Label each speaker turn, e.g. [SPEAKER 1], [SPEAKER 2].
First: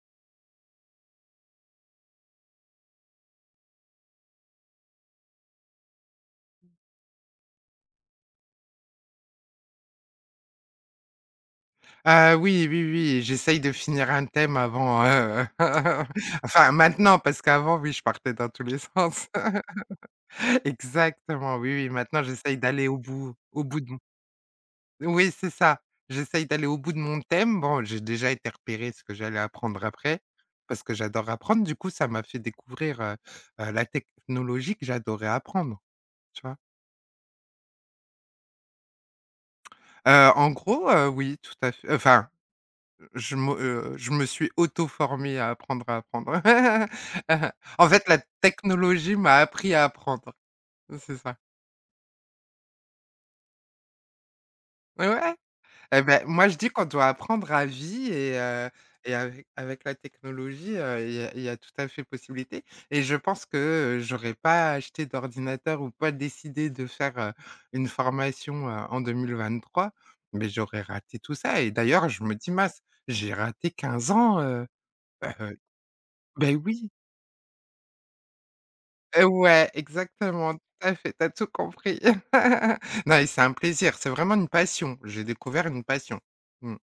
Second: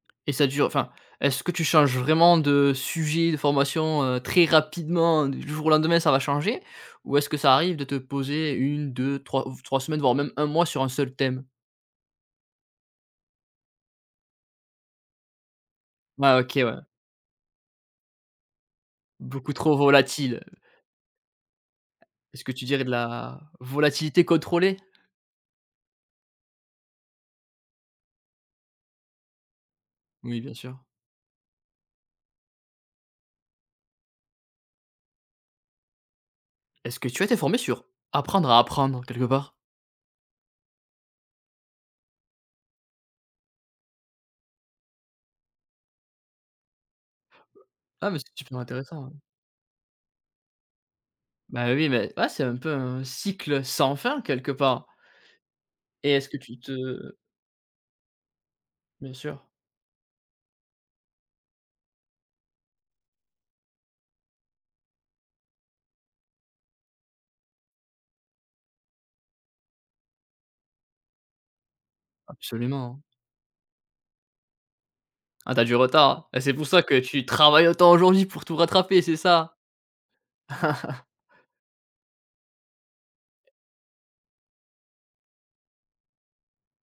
[SPEAKER 1] Et ça dure enfin, est-ce que tu changes vraiment de sujet de formation, heu, très rapidement du jour au lendemain ça va changer? Ou est-ce que ça arrive de te poser 1-2-3 ou 3 semaines voir même 1 mois sur un seul thème?
[SPEAKER 2] Ah, oui, oui, oui, j'essaye de finir un thème avant, heu
[SPEAKER 1] Ah, OK
[SPEAKER 2] enfin
[SPEAKER 1] ouais.
[SPEAKER 2] maintenant, parce qu'avant oui, je partais dans tous les sens.
[SPEAKER 1] Beaucoup trop volatile.
[SPEAKER 2] Exactement, oui, oui, maintenant
[SPEAKER 1] Est-ce que
[SPEAKER 2] j'essaye
[SPEAKER 1] tu dirais
[SPEAKER 2] d'aller
[SPEAKER 1] de
[SPEAKER 2] au bout
[SPEAKER 1] la
[SPEAKER 2] au bout de mon
[SPEAKER 1] volatilité contrôlée?
[SPEAKER 2] Oui, c'est ça. J'essaye d'aller au bout de mon thème. Bon, j'ai déjà été repérer ce que j'allais apprendre après,
[SPEAKER 1] Oui bien sûr.
[SPEAKER 2] parce que j'adore apprendre. Du coup, ça m'a fait découvrir, heu heu, la technologie que j'adorais apprendre, tu vois?
[SPEAKER 1] Est-ce que tu as été formée sur, apprendre à apprendre quelque part?
[SPEAKER 2] Heu, en gros, heu, oui tout à fait, heu, enfin, je me, heu, je me suis auto-formée à apprendre à apprendre. En fait
[SPEAKER 1] Ah
[SPEAKER 2] la
[SPEAKER 1] mais c'est super intéressant,
[SPEAKER 2] technologie
[SPEAKER 1] hein.
[SPEAKER 2] m'a appris à apprendre, c'est ça.
[SPEAKER 1] Bah oui mais ouais c'est un peu un cycle sans fin, quelque part.
[SPEAKER 2] Ouais ouais. Et
[SPEAKER 1] Et
[SPEAKER 2] bah
[SPEAKER 1] est-ce que
[SPEAKER 2] moi je
[SPEAKER 1] tu
[SPEAKER 2] dis qu'on doit
[SPEAKER 1] te
[SPEAKER 2] apprendre à vie et heu,
[SPEAKER 1] Bien
[SPEAKER 2] et ave
[SPEAKER 1] sur.
[SPEAKER 2] avec la technologie heu, il y a il y a tout à fait possibilité. Et je pense que, heu, j'aurais pas acheté d'ordinateur ou pas décidé de faire, heu, une formation, heu, en 2023, mais j'aurais raté tout ça. Et d'ailleurs, je me dis mince,
[SPEAKER 1] Absolument.
[SPEAKER 2] j'ai raté 15 ans, heu. Bah,
[SPEAKER 1] Ah
[SPEAKER 2] heu
[SPEAKER 1] tu as du retard. Et
[SPEAKER 2] bah
[SPEAKER 1] c'est pour ça
[SPEAKER 2] oui.
[SPEAKER 1] que tu travailles autant aujourd'hui pour tout rattraper, c'est
[SPEAKER 2] Heu,
[SPEAKER 1] ça?
[SPEAKER 2] ouais, exactement, tout à fait, tu as tout compris. Non, et c'est un plaisir, c'est vraiment une passion. J'ai découvert une passion, mmh.